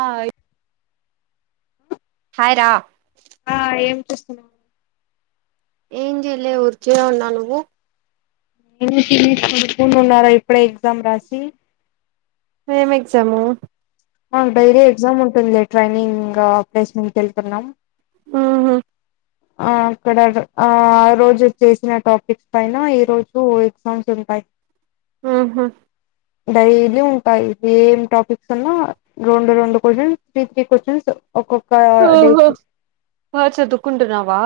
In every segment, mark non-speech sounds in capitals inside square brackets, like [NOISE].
ఆయ్ హయ్ రా ఆ ఏం చూస్తున్నారు ఏం చెయలే ఊర్కే ఉన్నావ్ నువ్వు ఏమి తీని కొడుకు ఉన్నారా ఇప్పుడే ఎగ్జామ్ రాసి ఏం ఎగ్జాము అ డైరీ ఎగ్జామ్ ఉంటుంది ట్రైనింగ్ ఇంక పేస్టుంమ్కివెళ్తున్నా మ్ ఉహు ఆ అక్కడ ఆ ఆ రోజు చేసిన టాపిక్స్ పైన ఈ రోజు ఎగ్జామ్స్ ఉంటాయి ఆహ డైలీ ఉంటాయి ఏం టాపిక్స్ అన్నా రెండు రెండు కొషన్స్ త్రీ త్రీ కొషన్స్ ఓహో బాగ చదుకుంటున్నావా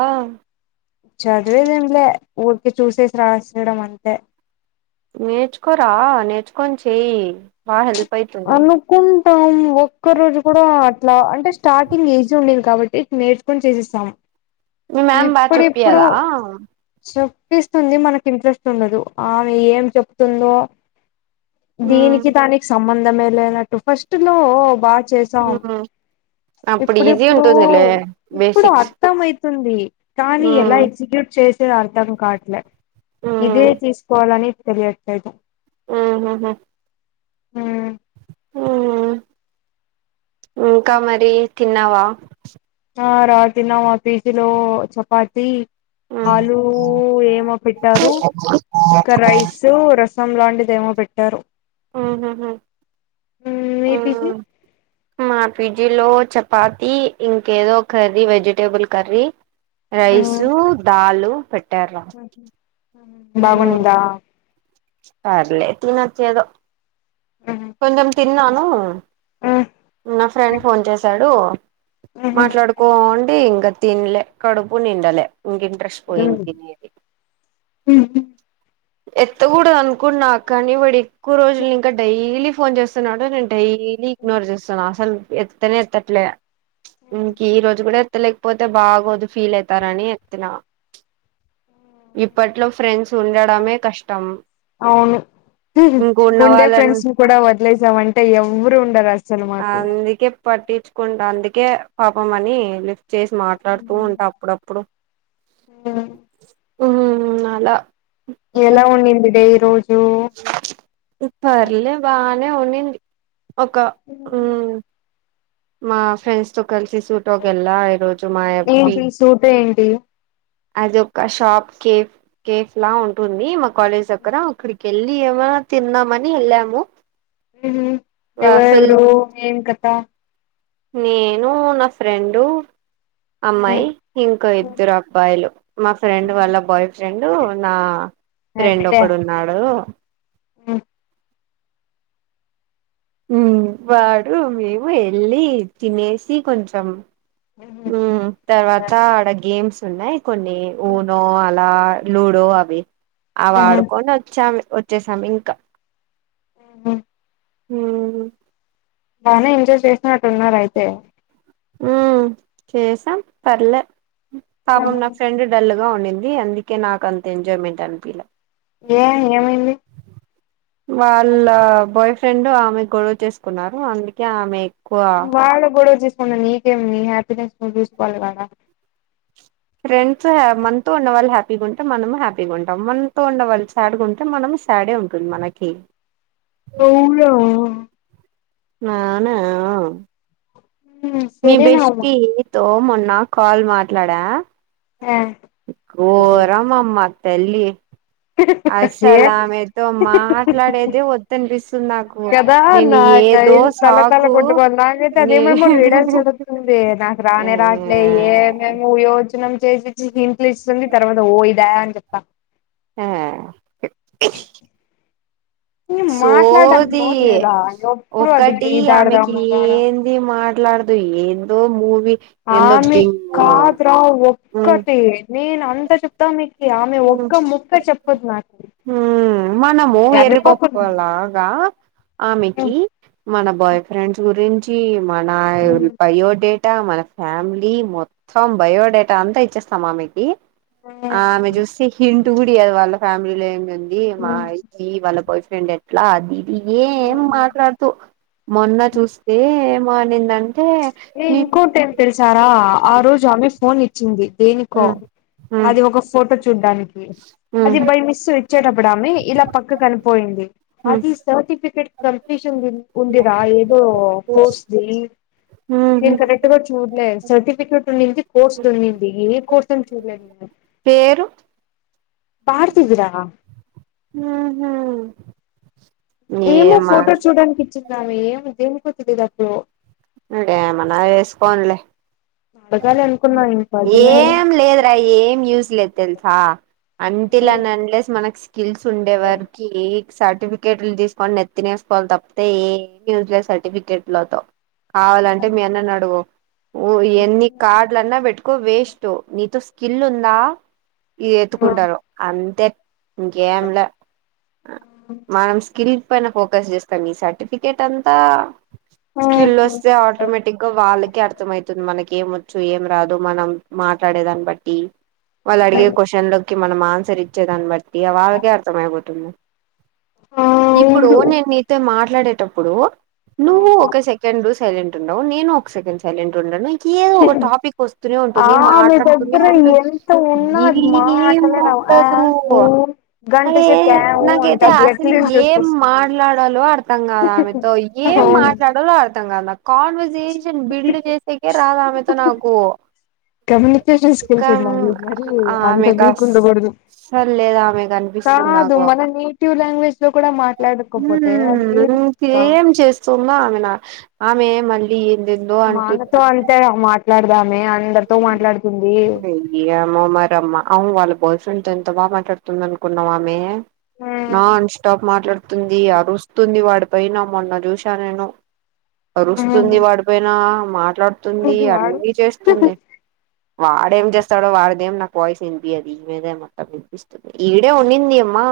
చదివేది ఏమ్ లే ఊరికి చూసేసి రాసేయడం అంతే నేర్చుకోరా నేర్చుకొని చెయయి బాగా హెల్ప్ అయితుంది కుంటాం మ్ ఒక్క రోజు కూడా అట్లా అంటే స్టార్టింగ్ ఏజ్ ఉండేది కాబట్టి నేర్చుకొని చేసేస్తాం మీ మ్యామ్ బాగా చెప్పియదా చప్పిస్తుంది మనకి ఇంట్రెస్ట్ ఉండదు ఆమె ఏం చెప్తుందో ఉమ్ దీనికి దానికి సంబంధమే లేనట్టు ఫస్ట్ లో బా చేస్తే సామ్ ఉమ్ అప్పుడు ఇప్పుడు ఈజీ ఇప్పుడు ఉంటుందిలే ఇప్పుడు బేసిక్స్ అర్థం అయితుంది కానీ ఎలా ఉమ్ ఎగ్జిక్యూట్ చేస్తే అర్థం కాట్లే ఇదే ఉమ్ తీసుకోవాలని తెలియట్లేదు ఆహహ ఉమ్ ఉమ్ ఇంకా మరి తిన్నావా ఆ రా తిన్నం రా పీజిలో చపాతి ఉమ్ ఆలూ ఏమో పెట్టారు ఇంకా రైస్ రైసు రసం లాంటిదేమో పెట్టారు ఆహహ ఉమ్, మీ ఆ పీజీ [INAUDIBLE] మా పిజీలో చపాతి ఇంకేదో కర్రీ వెజిటేబుల్ కర్రీ ఉమ్. రైసు దాలు పెట్టార్రా బాగుందా పర్లేదు నాక్ ఏదో ఉమ్. కొంచం తిన్ననూ అవును నా ఫ్రెండ్ ఫోన్ చేశాడు మాట్లాడుకోంటు ఎమ్ ఇంకా తిన్లే కడుపు నిండలే ఇంక ఇంట్రెస్ట్ పోయింది తినేది ఉంహు ఎత్తగూడదు అనుకున్న కానీ వాడె ఎక్కువ రోజులు ఇంకా డైలీ ఫోన్ చేస్తున్నాడు నేను డైలీ ఇగ్నోర్ చేస్తాన అసలు ఎత్తనే ఎత్తట్లే ప్చ్ ఇంక ఈ రోజు గూడా ఎత్తలేకపోతే బాగోది ఫీల్ ఐతార అని ఎత్తిన ఇప్పట్లో ఫ్రెండ్స్ ఉండడమే కష్టం అవును ఇంక ఉన్న ఉండే వాళ్ళని ఫ్రెండ్స్ని ను కూడా వదిలేసాం అంటే ఎవ్వరు ఉండరు అసల్ అందుకే పట్టించుకుంటా అందుకే పాపంమ అని లిస్ట్ చేసి మాట్లాడుతూ ఉంటా అప్పుడు అప్పుడు ఉంహు అలా ఎలా ఉండింది డే ఈ రోజు పర్లే బానే ఉండింది ఒక మ్ మా ఫ్రెండ్స్ తో కలిసి సూటబ్కెల్ల ఈరోజు మాయప్పి ఏంటి సూట్ ఏంటి అదొక్క షాప్ కిఫ్ కేఫ్ లా ఉంటుంది మా కాలేజ్ దగ్గర అక్కడికెల్లి ఏమన్నా తిందాంమని ఎల్లాము ఉంహు ఎవర ఎవరు ఏం కథ నేను నా ఫ్రెండు అమ్మాయి ఇంకో ఇద్దరు అబ్బాయిలు మా ఫ్రెండ్ వాల్ల బాయ్ ఫ్రెండ్ నా ఫ్రెండ్ ఒకడు ఉన్నాడు ఉమ్ ఉమ్ వాడు మేము ఎల్లి తినేసి కొంచం ఉమ్ తర్వాత ఆడ గేమ్స్ ఉన్నాయ్ కొన్ని ఊనో అలా లూడో అవి అవాడుకొని వచ్చాంమ్ వచ్చేసామ్ ఇంకా ఉమ్ ఉమ్ బానే ఎంజాయ్ చేసినట్టు ఉన్నారు ఐతే ఉమ్ చేసాం పర్లే పాపం నా ఫ్రెండ్ డల్ గా ఉండింది అందుకే నాకు అంత ఎంజాయ్మెంట్ అనిపియలా ఏమ్ ఏమైంది వాళ్ళ బాయ్ ఫ్రెండ్ ఆమె గొడవ చేసుకున్నారు అందుకే ఆమె ఎక్కువ వాల్లు గొడవ చేస్కుంటే నీకేంది నీ హ్యాపీనెస్ నువు చూసుకోవాలి కదా ఫ్రెండ్స్ మనతో ఉన్నవాళ్ళు హ్యాపీగా ఉంటే మనము హ్యాపీగా ఉంటాం మనతో ఉన్నవాళ్ళు సాడ్ గ ఉంటే మనం స్ స్యడే ఉంటుంది మనకి అవునా ననా మ్ మీ బెష్టి తో మొన్న కాల్ మాట్లాడా ఆ గరమఅమ్మ తల్లి ఏ అస్సలు ఆమెతో మాట్లాడేదే వద్దనిపిస్తుంది నాక్ కదా నాకై తల తల కట్టుకోవాలి నాకైతే అది నే ఏమేమో ఇడల్ చదు తుంది నాకు ఆ రానే రాట్లే ఏమేమి యోజనం చేసి చి ఇంట్లు ఇస్తుంది తర్వాత ఓ ఇదా అని చెప్పా ఆ మాట్లాడడానికి సోది నోరు లేదా ఎప్పుడు అది ఒకటి ఇది ఆడదాం ఆమెకి అది ఏ ఆడదాం ది మాట్లాడదు ఏందో మూవి ఆమె కాదురా ఉమ్ ఒక్కటి నేను అంతా చెప్తా మీ కి ఆమె ఒక్క ముక్క చెప్పదు నాకు ఊ మనము ఎర్రి ఎర్రిపాప పప్పు అలాగా ఆమెకి మన బాయ్ ఫ్రెండ్స్ గురించి మన బయో డే టా మన ఫ్యామిలీ మొత్తం బయోడేటా అంతా ఇచ్చేస్తామా ఆమెకి ఆమె చూస్ చే హింట్ గుడి ఇయ్యదు వాళ్ళ ఫ్యామిలీలో ఏమి ఉంది మా ఇ వాళ్ళ బాయ్ ఫ్రెండ్ ఎట్లా అది ఏం మాట్లాడుతూ మొన్న చూస్తే ఏమో అనిందన్ ఏ ఇంకోటి ఏం తెలుసా రా ఆ రోజు ఆమె ఫోన్ ఇ చింది దేనికో హ్మ్ హ్మ్ అది ఒక ఫోటో చూడ్డానికి అది హ్మ్ బై మిస్ వచ్చేటప్పుడు ఆమి ఇలా పక్కకి అని పోయింది హ్మ్ అది సర్టిఫికేట్ కంప్లీషన్ ఉ ఉంది రా ఏదో కోర్స్ ది ఊహూ నేను కరెక్ట్ గా చూడలేదు సర్టిఫికేట్ ఉన్నింది కోర్సు ఉన్నింది ఏ కోర్స్ అని చూడలేదు నేను పేరు పాతది రా ఉహు ఏమో ఫోటో చూడానికి ఇచ్చిందామే ఏమో దేనికో తెలిదు అప్పుడు ఏమన్నా చేసుకోనిలే తగ్గాలి అనుకున్నాయి ఏం లేదురా ఏం యూస్ లేదు తెలుసా అంటిల్ అన్ అన్లెస్ మనక్స్ స్కిల్స్ ఉండే వారికి సర్టిఫికేట్లు తీసుకొని నెత్తినేసుకోవాలి తప్పితే యూజ్లెస్స్ సర్టిఫికెట్ లోతో కావాలంటే మీ అన్నని అడుగు ఎన్ని కార్డ్లన్నా పెట్టుకో వేస్ టు నీతో స్కిల్ ఉందా ఇ ఆ ఎత్తుకుంటారు అంతే ఇంగేంలా మనం స్కల్ పైన ఫోకస్ చేస్తాను ఈ సర్టిఫికెట్ అంతా స్కిల్ వస్తే ఆ ఆటోమేటిక్ గా వాళ్ళకే అర్థం అయితుంది మనకి ఏము చ్చు ఏం రాదు మనం మాట్లాడే దాన్ని బట్టి వాళ్ళు అడిగే క్వశ్చన్లు కి మనం ఆన్సర్ ఇచ్చే దాన్ని బట్టి వాళ్ళకే అర్థమయిపోతుంది ఆ ఇప్పుడు అవును నేను నీతో మాట్లాడేటప్పుడు నువ్వు ఒక సెకండ్ సైలెంట్ ఉండవు నేను ఒక సెకండ్ సైలెంట్ ఉండను ఇంకే ఒక టాపిక్ వస్తూనే ఉంటుంది ఆమె మాట్లాడుతూనే దగ్గర ఉంటది ఎంత ఉన్నా అది మాటలే ఏమో రావు ఆ తదు ఊ ఏ గంటసేపు క్యా ఊ నాకైతే అంటది ఆసలు ఎట్ల ఇంట్రెస్ట్ ఏం వస్తుంది మాట్లాడాలో అర్ రూమ్ కాదా ఆమెతో ఏం అవును మాట్లాడలో అర్థం కాదా కాన్వర్సేషన్ బిల్డ్ చేసే కే రాదు ఆమెతో నాకు కమ్యూనికేషన్ స్కిల్స్ సుకం ఉండాలి మరి అంత ఆమెకి వీక్ ఉండకూడదు అస్సలు లేదు ఆమె కానిపిస్తుంది కాదు నాకు మన నేటివ్ లాంగ్వేజ్ లో కూడా మాట్లాడకపోతే ఉమ్ అది ఇంకేం చేస్ సున్నా ఆమె నా ఆమె మళ్ళీ ఎందెందో అంటు సో అంతే మాట్లాడ్దామే అందరితో మాట్లాడుతుంది ఏమో మారమ్మ అవు వాళ్ళ బాయ్ ఫ్రెండ్తో ఎంత బాగా మాట్లాడుతుంది అనుకున్నాం ఆమె నా అన్స్టాప్ మాట్లాడుతుంది అరుస్తుంది వాడ్ పైన మొన్న చూసా నేను ఆరుస్తుంది వాడి పైన మాట్లాడు తుంది ఇది వాడు అన్నీ చేస్తుంది వాడేం చేస్తాడో వాడ్దేం నాకు వాయిస్ వినిపిలే మీదే మొత్తం విన్పిస్తంది ఈడే ఉండిందమ్మా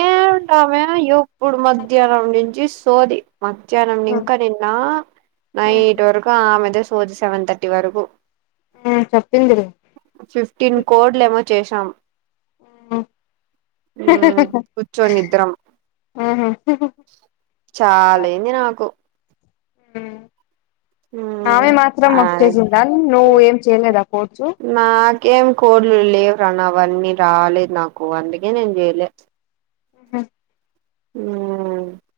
ఏంటామే ఎప్పుడు మధ్యాహ్నం నుంచి సోది మధ్యాహ్నం ఇంకా నిన్న నైట్ వరకు ఆమెతో సోది సెవెన్ థర్టీ వరకు ఆ చెప్పిందిలే ఫిఫ్టీన్ కోడ్లు ఏమో చేశాం ఆ మ్మ్ కూర్చొని ఇద్దరం హహ హ చాలయింది నాకు ఆమె మ్మ్ మాత్రం ఆ మక్ చేసింద నువ్వు ఏం చేయలేదా కోర్చు నాకేం కోళ్లు లేవ్రా నావన్నీ రాలేదు నాకు అందుకే నేను చెయ్లే ఆ ఇంకేం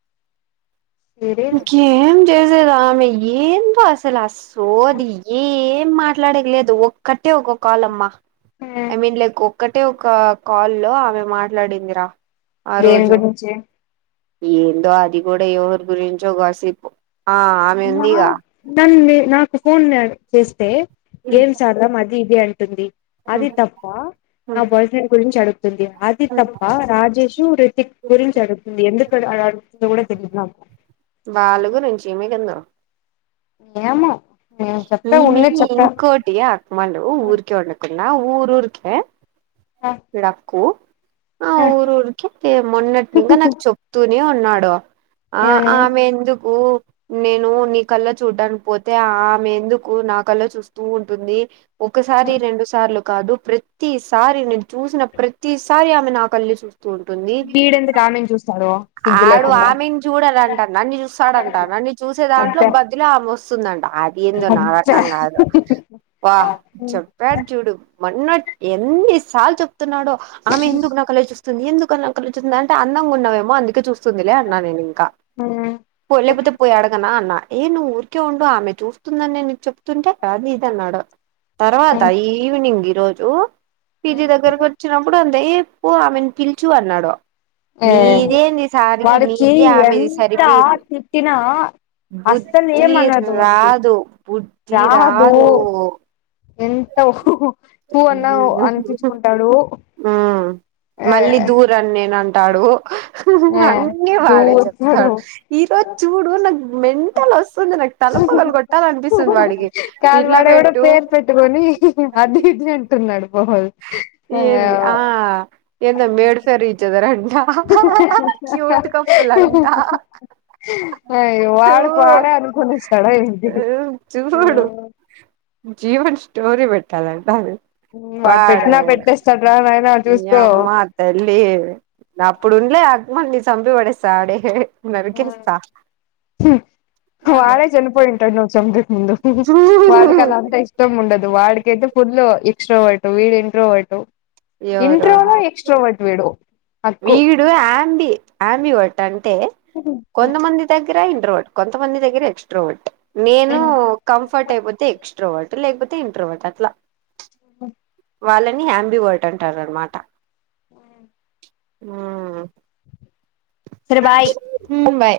ఏరి ఏం చేసేదామి ఏం అసలు సోది ఏ మా మాట్లాడేక్లేదు ఒక్కటే ఒక కాలమ్మా ఆ ఐ మీన్ లైక్ ఒక్కటే ఒక కాల్ల్లో ఆమె మాట్లాడిందిరా ఆ దేని రోజు గురించి ఏందో అది కూడా ఎవరి గురించి చో కాసేపు ఆ నాన్ని నాకు ఫోన్ గాని చేస్తే గేమ్స్ ఆడ్దాం అది ఇది అంటుంది అది తప్ప నా బాయ్ ఫ్రెండ్ గురించి అడుగుతుంది అది తప్ప రాజేష్ తు రితిక్ గురించి అడుతుంది ఎందుకుఆలా అడ్గుతుందో కూడా తెలీదు నాకు బాలుగురించి మీదున్న ఏమో నేను చెప్పా ఉన్నే చెప్పా ఆయె అక్మలు ఊర్కే ఒళకున్నా ఊరు ఊర్క ఆ విడకు ఆ ఊరు ఊర్కి మొన్నట్నింగా నాకు చెప్తూనే ఉన్నాడు ఆ ఆ ఏమని ఆమె ఎందుకు నేను నీ కల్లో చూడ్డానికి పోతే ఆమె ఎందుకు నా కల్ల్లో చూస్తూ ఉంటుంది ఒకసారి రెండు సార్లు కాదు ప్రతిసారి ని చూసిన ప్రతిసారి ఆమె నా కళ్ళే చూస్ తుంటుంది వీడెందుకు ఆమెను చూస్తాడు సిగ్గు ఆడు లేకుండా ఆమెను చూడాడంట నన్ను చూస్తాడంట నన్ను చూసే దాంట్లో అబ్బా బదిలో ఆమె వస్తుందంట ఏందో నాకదంకాదు వా చెప్ వాడ్చూడు మొన్న ఎన్నిసార్లు చెప్తున్నాడో ఆమె ఎందుకు నాకల ఎందుకలా చూస్తుంది అంటే అందం ఉన్నవేమో అందుకే చూస్తుందిలే అన్నా నేను ఇంకా ఆ పోలేకపోతే పోయాడకన్నా అన్నా ఏ నువ్వు ఊరికే ఉండు ఆమె చూస్తుందని నేన్ నీకు చెప్తుంటే అది ఇది అన్నాడు తర్వాత అబ్బా ఈవినింగ్ ఈరోజు పీజీ దగ్గరకు వచ్చినప్పుడు అంతే ఏ పీ ఆమెను పిల్చు అన్నాడు ఏ నీదేంది సారికి వాడికి నీది ఆమెది ఎంత సరిపోయింది తిట్టినా అస్తని ఏం బుద్ధి అనదు అది రాదు బుద్ధి రాదు ఎన్ తు అన్నా అనిపించుకుంటాడు ఉమ్ ఆ మళ్ళీ దూరను నేను అంటాడు ఆ అన్నీ వాడే దూకుతాడు చెప్తాడు ఈ రోజు చూడు నాకు మెంటల్ వస్తుంది నాకు తలపగలు కొట్టాలనిపిస్తుంది వాడికి ఇలా బెట్టు కట్టుకొని అది ఇది అంటున్నాడు వాడు ఏన్ ఆ ఏందో మేడ్ ఫర్ ఈచ్ అదర్ అంట క్యూట్ కప్పుల్ అంట అయ్యో చూ వాడుకి వాడే అనుకోనిస్తాడ ఏంటి చూడు జీవన్ స్టోరి పెట్టాలంటా అది ఉమ్ వాడు పెట్టినా పెట్టేస్తడ్రా నయన చూసుకో ఆ తల్లి అప్పుడుండలే అగమల్ని చంపిబడేస్తా ఆడే ఆ నరికేస్తా హు వాళ్ళే చనిపోయి ట్టడి నువ్వు చంపేయక ముందు వాడుకి అలా అంతా ఇష్ తం ఉండదు వాడికి అయితే ఫుడ్లు ఎక్స్ట్రోవర్ట్ వీడు ఇంట్రోవట్ ఎవరు ఇంట్రోలో ఎక్స్ట్రో వట్ వీడు అక్కు వీడు ఆంబి ఆంబివట్ అంటే కొంతమంది దగ్గర ఇండ్రోడ్ కొంతమంది దగ్గర ఎక్స్ట్రోవట్ నేను కంఫర్ట్ అయిపోతే ఎక్స్ట్రోవర్ట్ లేకపోతే ఇంట్రోవర్ట్ అట్లా వాళ్ళని అంబివర్ట్ అంటారు అనమాట ఆ ఆ సరే బాయ్ హుమ్ బాయ్